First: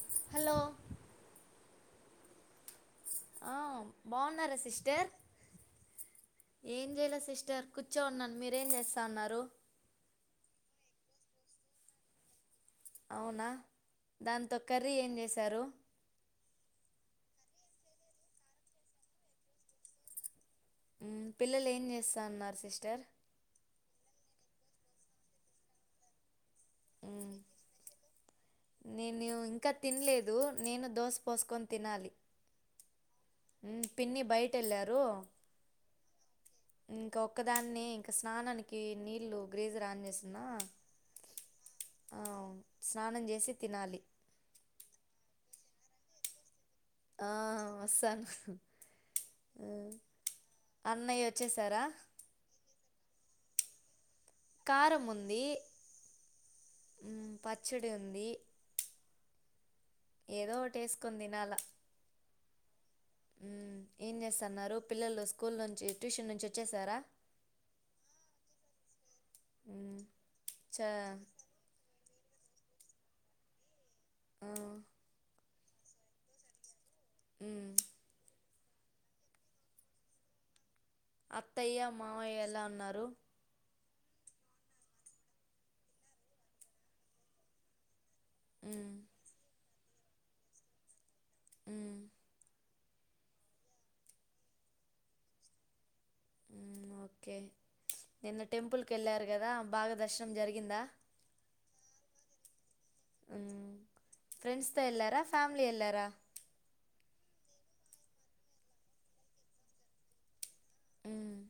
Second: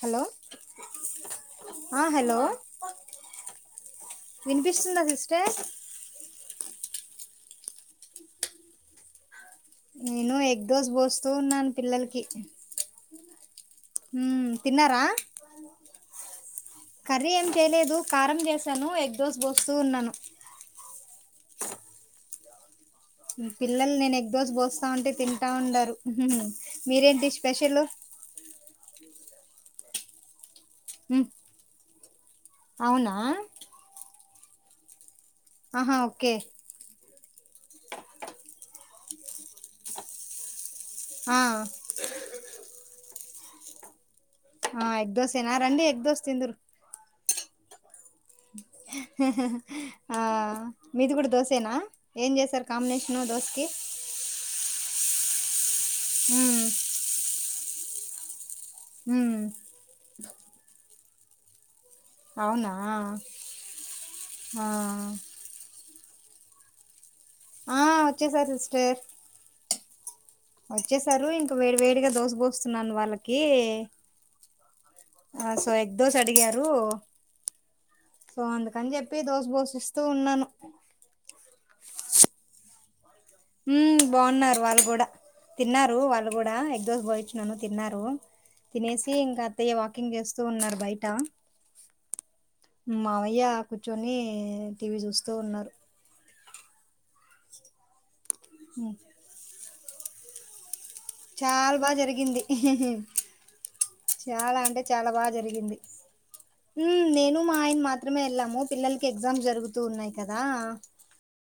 Hello ఆ hello ఆ వినిపిస్తుందా సిస్టర్ ఏం చేయలే సిస్టర్ కూర్చో ఉన్నాను మీరేం చేస్తాన్నారు నేను ఎగ్ దోస్ పోస్తూ ఉన్నాను పిల్లలకి అవునా మ్మ్ దాంతో కర్రీ తిన్నారా ఏం చేసారు తెలేదు కారం చేశాను ఎగ్ దోస్ పోస్తూ ఉన్నాను పిల్లలు ఏం చేస్తాన్నారు సిస్టర్ మీ పిల్లలు నేను ఎగ్ దోస్ పోస్తా ఉంటే తింటా ఉండారు మీరేంటి మ్మ్, స్పెషల్ నేను ఇంకా తినలేదు నేను దోశ మ్మ్ పోసుకొని తినాలి అవునా పిన్ని బయట వెళ్ళారు ఆహా ఓకే ఇంకా ఒక్కదాన్ని ఇంకా స్నానానికి నీళ్లు గ్రేజర్ ఆన్ చేన్నా ఆ అవును స్నానం చే సి తినాలి ఆ ఎగ్ దోసే నా రండి ఎగ్ దోస తిందరు ఆ వస్తాను మ్మ్. ఆ మీది అన్నయ్య కూడా దోసేనా వచ్చేసారా ఏం చేసారు కాంబినేషన్ దోసు కే కారం ఉంది ఉ మ్మ్, పచ్చడి ఉంది ఉ ఏదో ఒకటి ఏసుకొని తినాల అవునా ఏం చేస్తున్నారు ఆ పిల్లలు స్కూల్ నుంచి ట్యూషన్ నుంచి వచ్చేసారా ఆ వచ్చేసారు సిస్టర్ మ్మ్, చ వచ్చేసారు ఇంకా వేడి వేడిగా దోశ పోస్తున్నాను వాళ్ళకి ఆ, ఆ సో ఎగ్ దోస్ అడిగారు ఉ సో అందుకని చెప్పి దోశ పోషిస్తూ ఉన్నాను అత్తయ్య మావయ్య ఎలా ఉన్నారు ఉమ్ బాగున్నారు వాళ్ళు కూడా తిన్నారు వాళ్ళు కూడా ఎక్దోజ భాయిచ్చినను తిన్నారు మ్మ్, తినేసి ఇంకా అత్తయ్య వాకింగ్ చేస్తూ ఉన్నారు బయట ఉమ్ మావయ్య కూర్చొని టీవీ చూస్తూ ఉన్నారు ఓకే నిన్న టెంపుల్కి ఉమ్, వెళ్ళారు కదా బాగా దర్శనం జరిగిందా చాలా బాగా జరిగింది మ్మ్. చాలా ఫ్రెండ్స్తో అంటే చాలా వెళ్ళారా బాగా ఫ్యామిలీ జరిగింది వెళ్ళారా ఉమ్ నేను ఆయన మాత్రమే వెళ్ళాము పిల్లలకి ఎగ్జామ్ జరుగుతూ ఉన్నాయి కదా ఉమ్